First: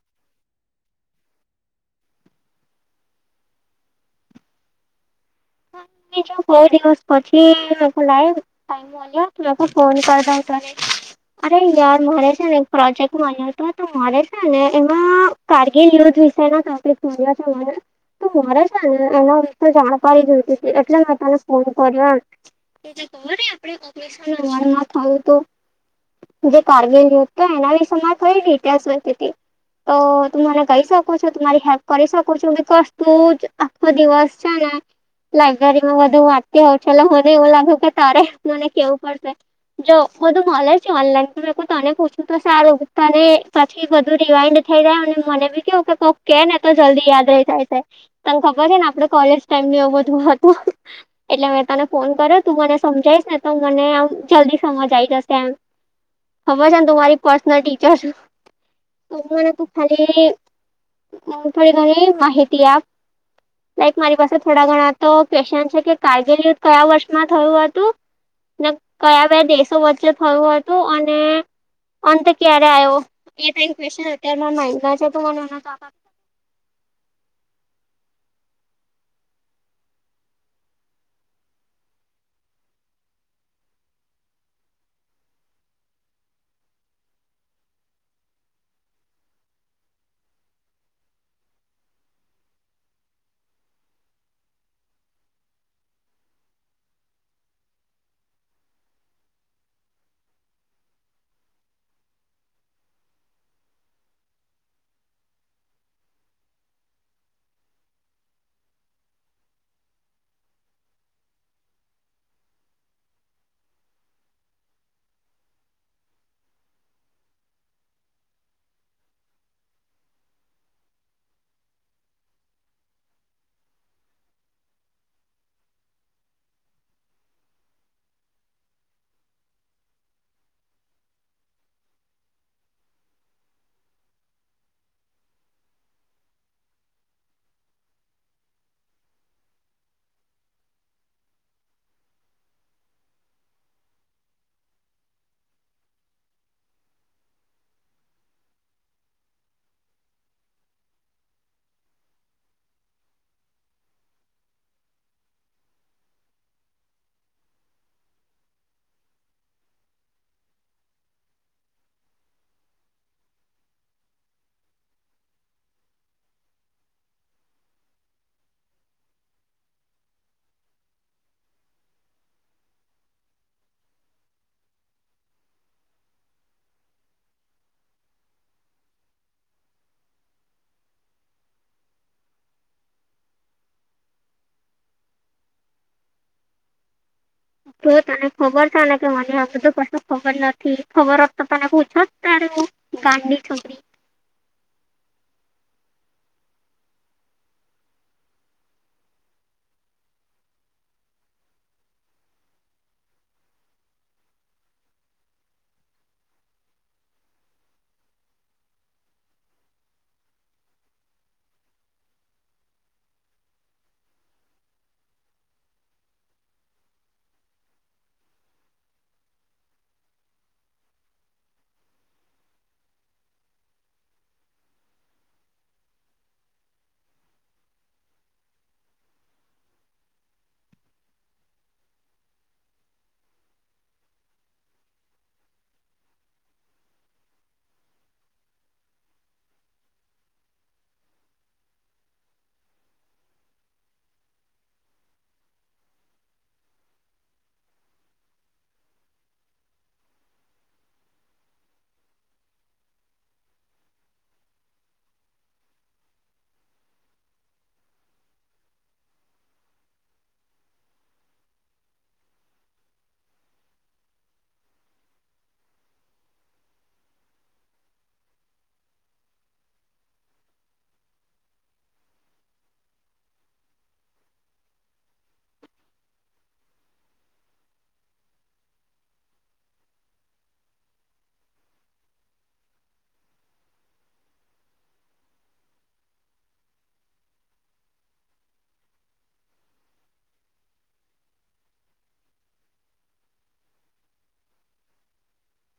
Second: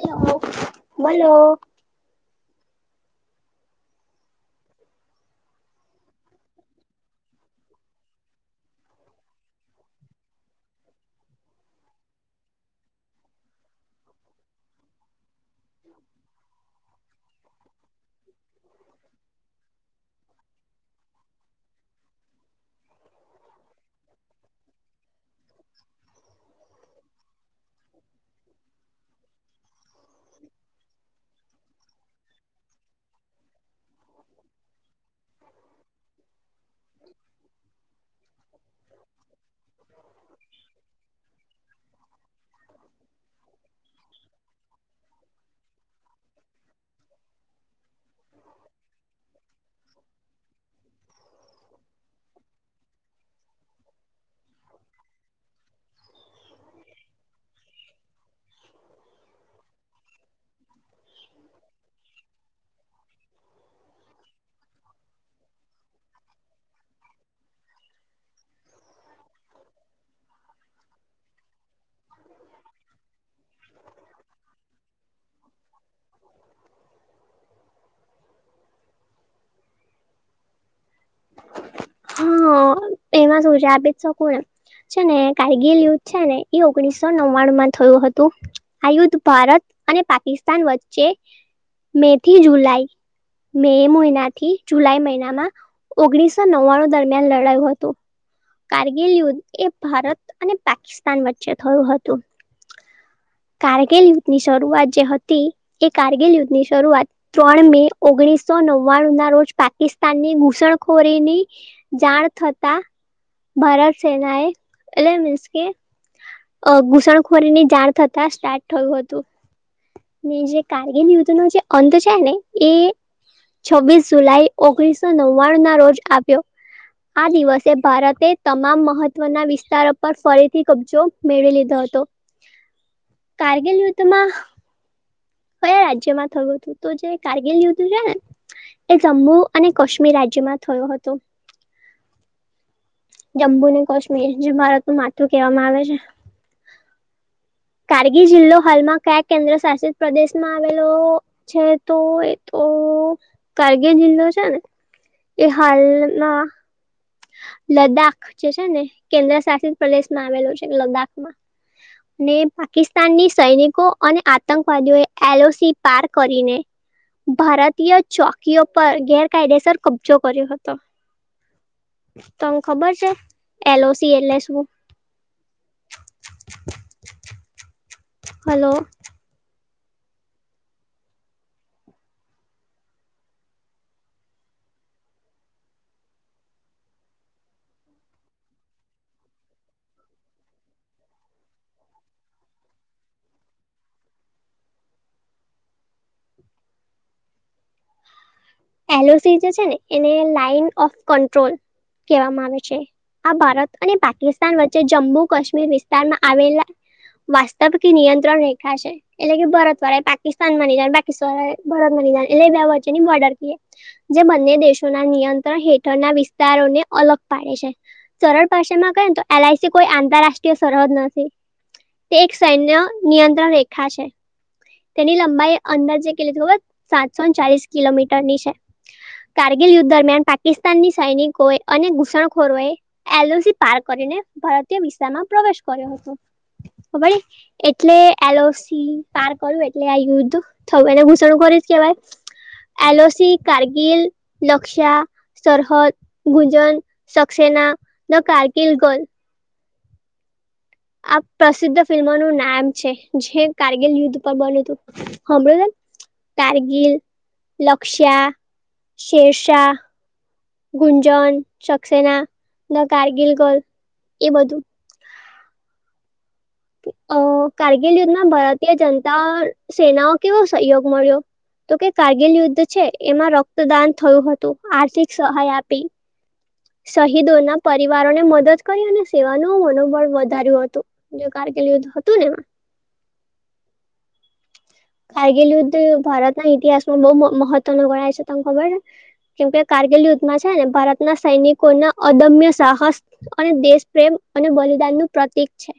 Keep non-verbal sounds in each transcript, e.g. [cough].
Hello બોલો બજું four દિવસ પછી લ ટ ત ફોન કરી દ તને અરે યાર મારે છે ને એક પ્રોજેક્ટ મા્યો તો તો મારે છેને, એમાં કારગીલ યુદ્ધ વિશે ના કંપલી્યો છે મને તો મારે છેને, એના વિશે કરી દ એટલે મે તને ફોન કર જે ખ આપે ઓપરેશન વડમાં થયું તો જે કારગિલ યયોથ હતો, એના વિ સમાં થય ને ઇહાસ વધથી તો તું મને કહી શક છરી હેલ્પ કરી શકો છો બિક તું જ આખો દિવસ છેને લાઈબ્રેરીમાં બધુ વાંતી હોઉ છે. એટલે મને એવું લાગ્યું કે તારે મને કેવું પડશે જો બધું મલે છે ઇનલાઇન પર મે તને પૂછું તો સારૂ તને ત થી વધુ રિવાઈન્ડ થઈ રહાય અને મને બી કેવું તો કે ને તો જલ્દી યાદ રહી જાય છે તને ખબર છે ને આપડે કોલેજ એ બધું હતું એટલે મેં તને ફોન કર્યો તું મને સમજાઈશ ને તો મને આમ જલ્દી સમજ આવી જશે એમ હબર છે ને તુ મારી પર્સનલ ટીચર મને તુ ખાલી થોડી ઘણી માહિતી આપ લાઈક મારી પાસે થોડા ઘણા તો ક્યુસશન છે કે કારગિલ યુદ્ધ કયા વર્ષમાં થયું હતું કયા બે દેશો વચ્ચે થયું હતું અને અંત ક્યારે આવ્યો એ ક ક્વન અત્યારે મે માયગા છે તુ મને [unintelligible] હા એમાં શું છે આબેજ શકું એમ છે ને કારગીલ યુદ્ધ છે ને ઓગણીસો નવ્વાણું માં થયું હતું આ યુદ્ધ ભારત અને પાકિસ્તાન વચ્ચે મે થી જુલાઈ મે મહિનાથી જુલાઈ મહિનામાં ઓગણીસો નવ્વાણું દરમિયાન લડાયું હતું કારગિલ યુદ્ધ એ ભારત અને પાકિસ્તાન વચ્ચે થયું હતું કારગિલ યુદ્ધ ની શરૂઆત જે હતી એ કારગિલ યુદ્ધ ની શરૂઆત ત્રણ મે ઓગણીસો નવ્વાણું ના રોજ પાકિસ્તાન ની ઘુસણ ખોરીની જાણ થતા ભારત સેના એ એટકે મીનસ કે અ ઘુસણખોરીની જાણ થતા સ્ટાર્ટ થયું હતું જે કારગીર યુધ નો જે અંત છે ને એ છવ્વીસ જુલાઈ ઓગણીસો નવ્વાણું ના રોજ આપ્યો આ દિવસે ભારતે તમામ મહત્વના વિસ્તારો પર ફરીથી કબજો મેળવી લીધો હતો [inaudible] કારગીલ યુદ્ધ મા કયા રાજ્યમાં થયું હતું તો જે કારગિલ યુદ્ધ છે ને એ જમ્મુ અને કાશ્મીર રાજ્યમાં થયો હતો જમ્મુ અને કાશ્મીર જે ભારત નું માથું કહેવામાં આવે છે [inaudible] કારગીર જિલ્લો હાલમાં કયા કેન્દ્ર શાસિત પ્રદેશમાં આવેલો છે તો એ તો કારગીલ જિલ્લો છે ને એ હાલના લદ્દાખ જે છે ને કેન્દ્ર શાસિત પ્રદેશ માં આવેલું છે લદ્દાખ માં [inaudible] ને પાકિસ્તાનની સૈનિકો અને આતંકવાદીઓ એ એલઓસી પાર કરીને ભારતીય ચોકીઓ પર ગેરકાયદેસર કબજો કર્યો હતો તોમ ખબર છે એલ ઓસી એલે શું હલો તો તને ખબર છે ને કે મને આ બધું કશુ ખબર નથી ખબર હોત તો તને પૂછો જ ત્યારે એવું ગાડી છોરી એલોસી જે છે ને એને લાઈન ઓફ કંટ્રોલ કહેવામાં આવે છે આ ભારત અને પાકિસ્તાન વચ્ચે જમ્મુ કાશ્મીર વિસ્તારમાં આવેલા વાસ્તવ કે નિયંત્રણ રેખા છે એટલે કે ભરત વડા એ પાકિસ્તાન વાની જાયે પાકિસ્તાન વડા એ ભારત બની જાયે એટલે એ વચ્ચે ની બર્ડર કે. જે બંને દેશોના નિયંત્રણ હેઠળના વિસ્તારોને અલગ પાડે છે. સરળ ભાષા મા ક્હે તો એલઆઈસી કોઈ આંતરરાષ્ટ્રીય સરહદ નથી. તે એક સૈન્ય નિયંત્રણ રેખા છે. તેની લંબાઈ અંદાજે કીધું હોત તો સાતસો ને ચાલીસ કિલોમીટર ની છે. કારગીલ યુદ્ધ દરમિયાન પાકિસ્તાનની સૈનિકો અને ઘુસણખોરોએ. એલજી પાર કરીને ભારતીય વિસ્ામાં પ્રવેશ કર્યો હતો. એટલે એલસી પાર કરું એટલે આ યુદ્ધ થ એને ઘૂસણું કરીશ કેહેવાય. એલોસી કારગીલ લકશા. સરહદ ગુંજન સક્સેના ન કારકિલ ગલ આ પ્રસિદ્ધ ફિલ્મોનુંું નામ છે જે કારગિલ યુદ્ધ પર બન્યું હતું. હમૃ કારગીલ લક્ષ્યા. શશા. ગુંજન સક્સેના ન કારગીલ ગલ એ બધુ અ કારગીલ યુદ્ધમાં ભારતીય જનતા સેનાઓ કેવો સહયોગ મળ્યો તો કે કારગીલ યુદ્ધ છે, એમાં રક્તદાન થયું હતું આર્થિક સહાય આપી શહીદોના પરિવારોને મદદ કરી અને સેવાનું મનોબળ વધાર્યું હતુ જો કારગલધ હતું ને એમા કારગીલ યુદ્ધ ભારતના ઇતિહાસમાં બહુ મહત્વ ન ગણાય છે તમ ખબર. કેમ કે કારગિલ યુદ્ધમાં છે ને ભારતના સૈનિકોના અદમ્ય સાહસ અને દેશ પ્રેમ અને બલિદાન નું પ્રતિક છે.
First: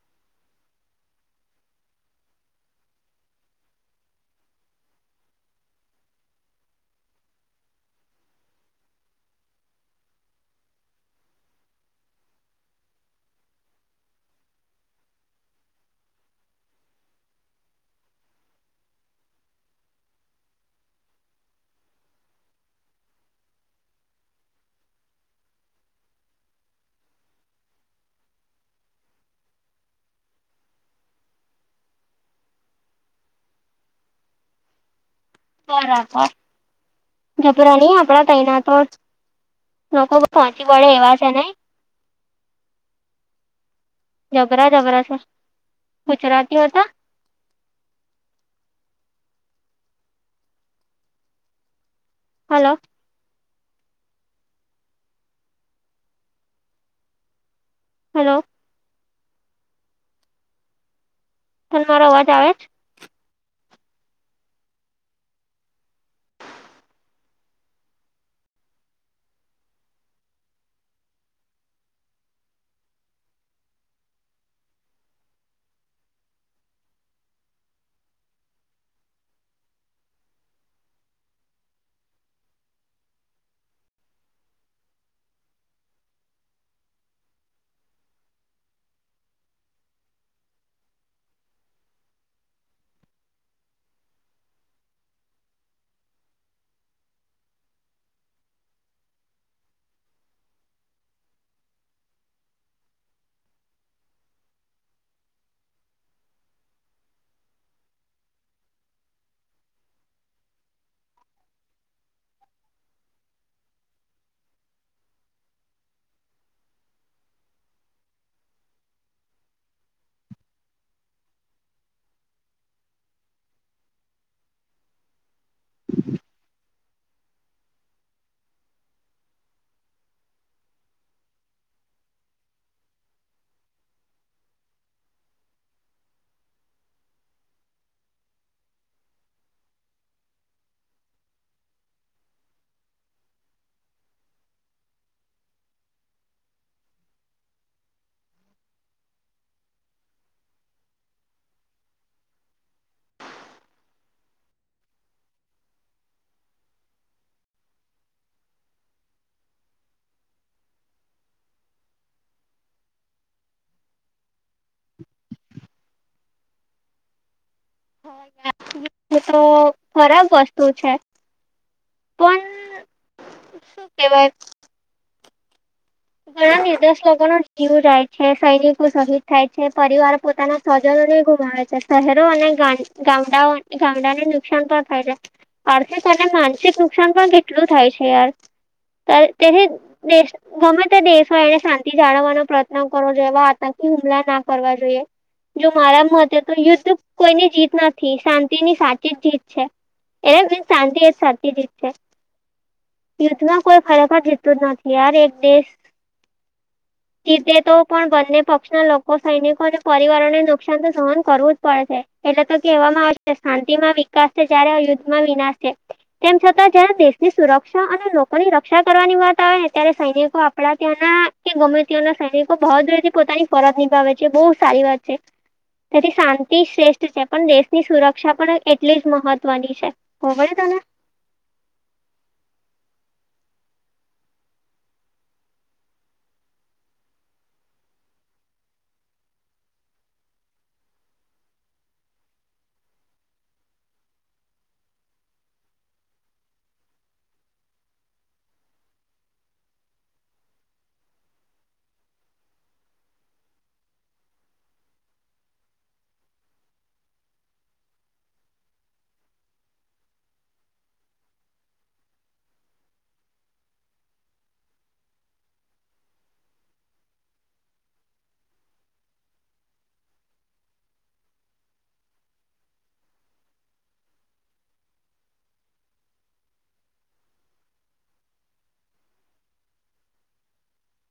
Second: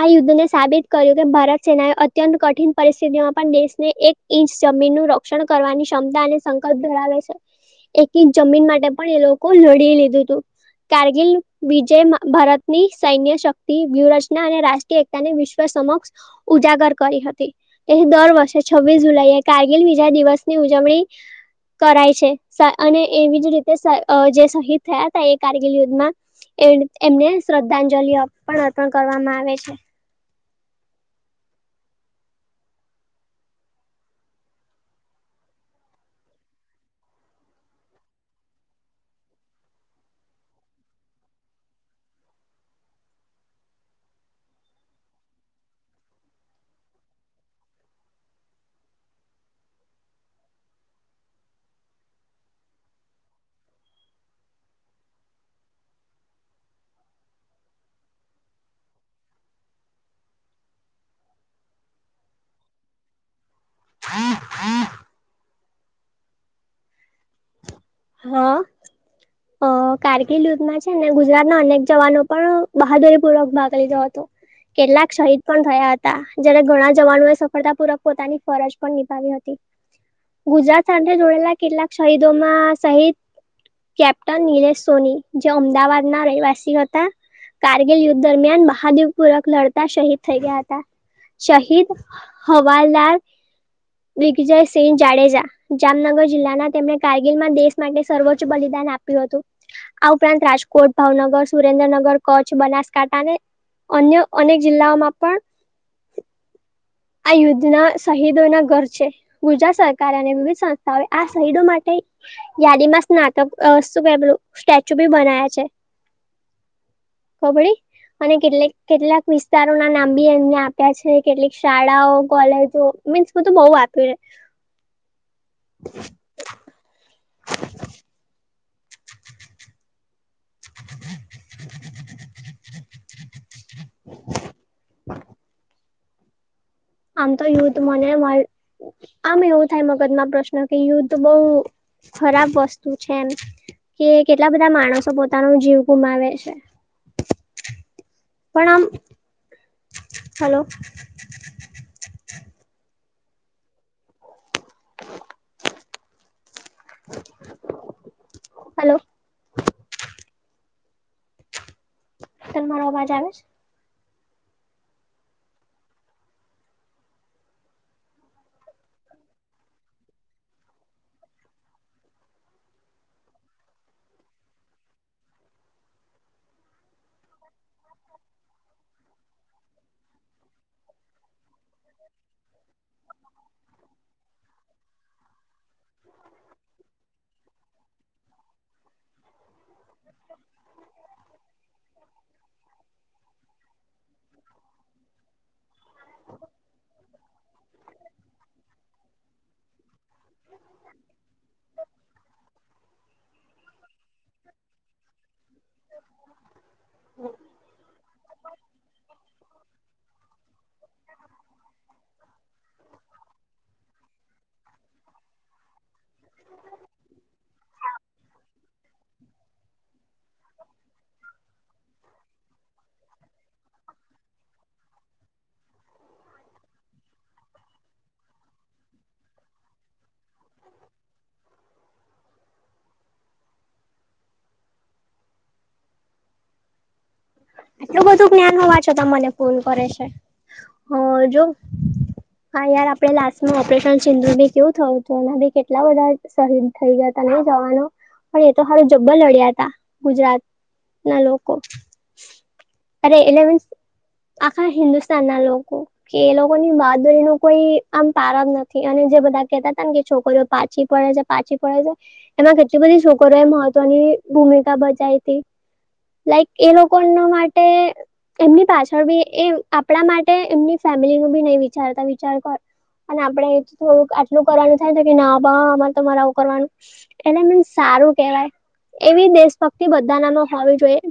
આ યુદ્ધને સાબિત કર્યું કે ભારત સેનાએ અત્યંત કઠિન પરિસ્થિતિમાં પણ દેશને એક ઇંચ જમીનનું રક્ષણ કરવાની ક્ષમતા અને સંકલ્પ ધરાવે છે. એક ઇંચ જમીન માટે પણ એ લોકો લડી લીધું તું. કારગિલ વિજય ભારતની સૈન્ય શક્તિ વ્યૂહરચના અને રાષ્ટ એકતાને વિશ્વ સમક્ષ ઉજાગર કરી હતી. એ દર વર્ષે છવ્વીસ જુલાઈ કારગીલ વિજા દિવસ ની ઉજવણી કરાય છે અને એવી જ રીતે જે શહીદ થયા હતા એ કારગિલ યુદ્ધમા એ એમને શ્રદ્ધાંજલિ અર્પણ અર્પણ કરવામાં આવે છે. બરાબર ગભરા નહી આપડા તૈના તો. લોકો પહોંચી વડે એવા છેને. જબરા જબરા છે, ગુજરાતી હો હતા. હલો. હલો. ત મારો અવાજ આવે જ. હ હ. હા. અ કારગિલ યુધમાં છે ને ગુજરાતના અનેક જવાનો પણ બહાદુરી પૂર્વક ભાગ લીધો હતો. કેટલાક શહીદ પણ થયા હતા જયારે ઘણા જવાનોએ સફળતા પૂર્વ પોતાની ફરજ પણ નિભાવી હતી. [inaudible] ગુજરાત સાથે જોડેલા કેટલાક શહીદોમાં સહિત કેપ્ટન નિનીલેશ સોની જે અમદાવાદ ના રહેવાસી હતા. કારગિલ યુદ્ધ દરમિયાન મહાદેવ પૂરક લડતા શહીિદ થઈ ગયા હતા. શહીદ હવાલાલ દિગ્જયસિંહ જાડેજા જામનગર જિલ્લાના તેમને કારગીલમાં દેશ. માટે સર્વોચ્ચ બલિદાન આપ્યું હતુ આ ઉપરાંત રાજકોટ ભાવનગર સુરેન્દ્રનગર કચ્છ બનાસકાંઠાને. અન્ય અનેક જિલ્લાઓમાં પણ આ યુદ્ધના શહીદો ના ઘર છે. ગુજરાત સરકાર અને વિવિધ સંસ્થાઓ આ શહીદો માટે યાદીમાં સ્નાતક શું કેલું સ્ટેચ્યુ બી બનાયા છે. ખબળ અને કેટક કેટલાક વિસ્તારો ના નામ બી એમને આપ્યા છે, કેટક શાળાઓ કોલેજો મીન્સ બધું બહ આપી ર હ [inaudible] [inaudible] આમ તો યુથ મને આમ એવું થાય મગજમાં પ્રશ્ન કે યુદ્ધ બહુ ખરાબ વસ્તુ છે, એમ કે કેટલા બધા માણસો પોતાનો જીવ ગુમાવે છે. પણ આમ હલો [inaudible] હલો તલ મારો અવાજ આવે છે. [inaudible] છે તો ખરાબ વસ્તુ છે. પણ શું કેવાય ઘણા નિર્દોશ લોકો ન જીવ જાય છે સૈનિકો શહીદ થાય છે, પરિવાર પોતાના સ્વજનોને ગુમાવે છે શહેરો અને ગામડાઓ ગામડાને નુકસાન પણ થાય છે. અર્થે તને માનસિક નુકસાન પણ કેટલું થાય છે, યાર તેથી દેશ ગ દેશો એને શાંતિ જાળવવાનો પ્રયત્ન કરો જે એવા આતંકી હુમલા ના કરવા જોઈએ જો મારા મતે તો યુદ્ધ કોઈની જીત નથી શાંતિની સાચી જ જીત છે. એને બ શાંતિ જ સાચી જ છે. યુદ્ધમાં કોઈ ખરેખર જીતું જ નથી યાર એક દેશ સીતે તો પણ બંને પક્ષના લોકો સૈનિકોને પરિવારોને નુકસાન તો સહન કરવું જ પડશે એટલે તો કહેવામાં આવશે શાંતિ માં વિકાસ છે જ્યારે યુદ્ધમાં વિનાશ છે. તેમ છતાં જયારે દેશની સુરક્ષા અને લોકોની રક્ષા કરવાની વાત આવેને ત્યારે સૈનિકો કડા ત્યાંના કે ગમે ત્યાંના સૈનિકો ભાવદરે થી પોતાની ફરજ નિભાવે છે, બહુ સારી વાત છે. તેથી શાંતિ શ્રેષ્ઠ છે, પણ દેશની સુરક્ષા પણ એટલી જ મહત્વની છે. કોબળી તને એટલું બધું જ્ઞાન હોવા છ ત મને ફોન કરે છે હ જો હા યાર આપડે લાસ્ટ ન ઓપરેશન સિંધુ બી કેવું થયું હતું એના બી કેટલા બધા શહીદ થઈ ગયા ત નહી જવાનું પણ એ તો સારું જબ્બર લડ્યા ત ગુજરાત ના લોકો અરે લેવ આખા હિન્દુસ્તાન ના લોકો કે એ લોકોની બહાદુરી ન કોઈ આમ પારા નથી અને જે બધા કેહેતા હતા ને કે છોકરીઓ પાછી પડે છે. પાછી પડે છે, એમાં કેટલી બધી છોકરોએ મહત્વની ભૂમિકા ભજાઈ હતી લાઈક એ લોકો ન માટે એમની પાછળ બી એ આપણા માટે એમની ફેમિલી નું બી નહી વિચારતા વિચાર કર અને આપડે એ થોડું આટલું કરવાનું થાય ને કે ના બા અરે તમારે આવું કરવાનુ એને મને સારું કેવાય એવી દેશભક્તિ બધા નામાં હોવી જોઈએ.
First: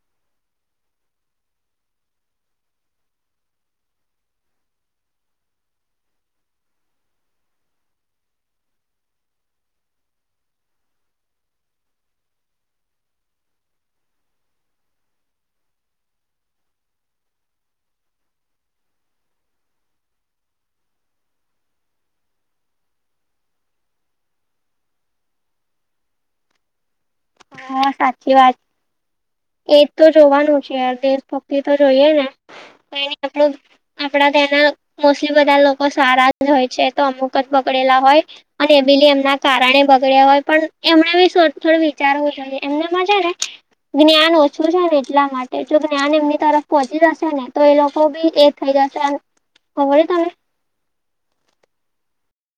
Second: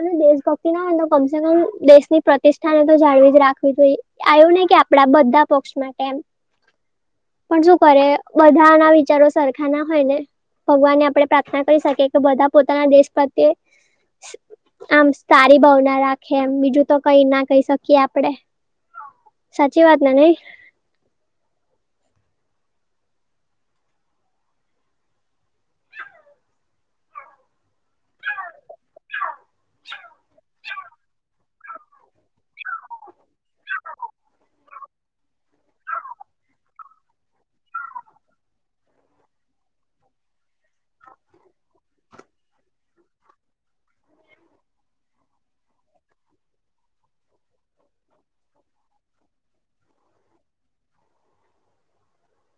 અને દેશભક્તિ ના હોય તો કમસે કમ દેશની પ્રતિષ્ઠાને તો જાળવી જ રાખવી જોઈ એ આવ્યું ને કે આપડા બધા પક્ષ માટે એમ પણ શું કરે બધા ના વિચારો સરખા ના હોય ને ભગવાનને આપણે પ્રાર્થના કરી શકીએ કે બધા પોતાના દેશ પ્રત્યે આમ સારી ભાવના રાખે એમ બીજું તો કઈ ના કહી શકીએ આપડે સાચી વાત નને હા, સાચી વાત એજ તો જોવાનું છેય, દ તો જોઈએ ને આપ આપડા તના મોસ્ટલી બધા લોકો સારા જ હોય છે તો અમુક જ પકડેલા હોય. અને એ બી એમના કારણે બગડ્યા હોય પણ એમને બી થોડી ચારજ એમને મજા જ્ઞાન ઓછું છે ને એટલા માટે જો જ્ઞાન એમની તરફ પહોંચી જશે ને તો એ લોકો બી એ થઈ જશે ખબર છે, તમે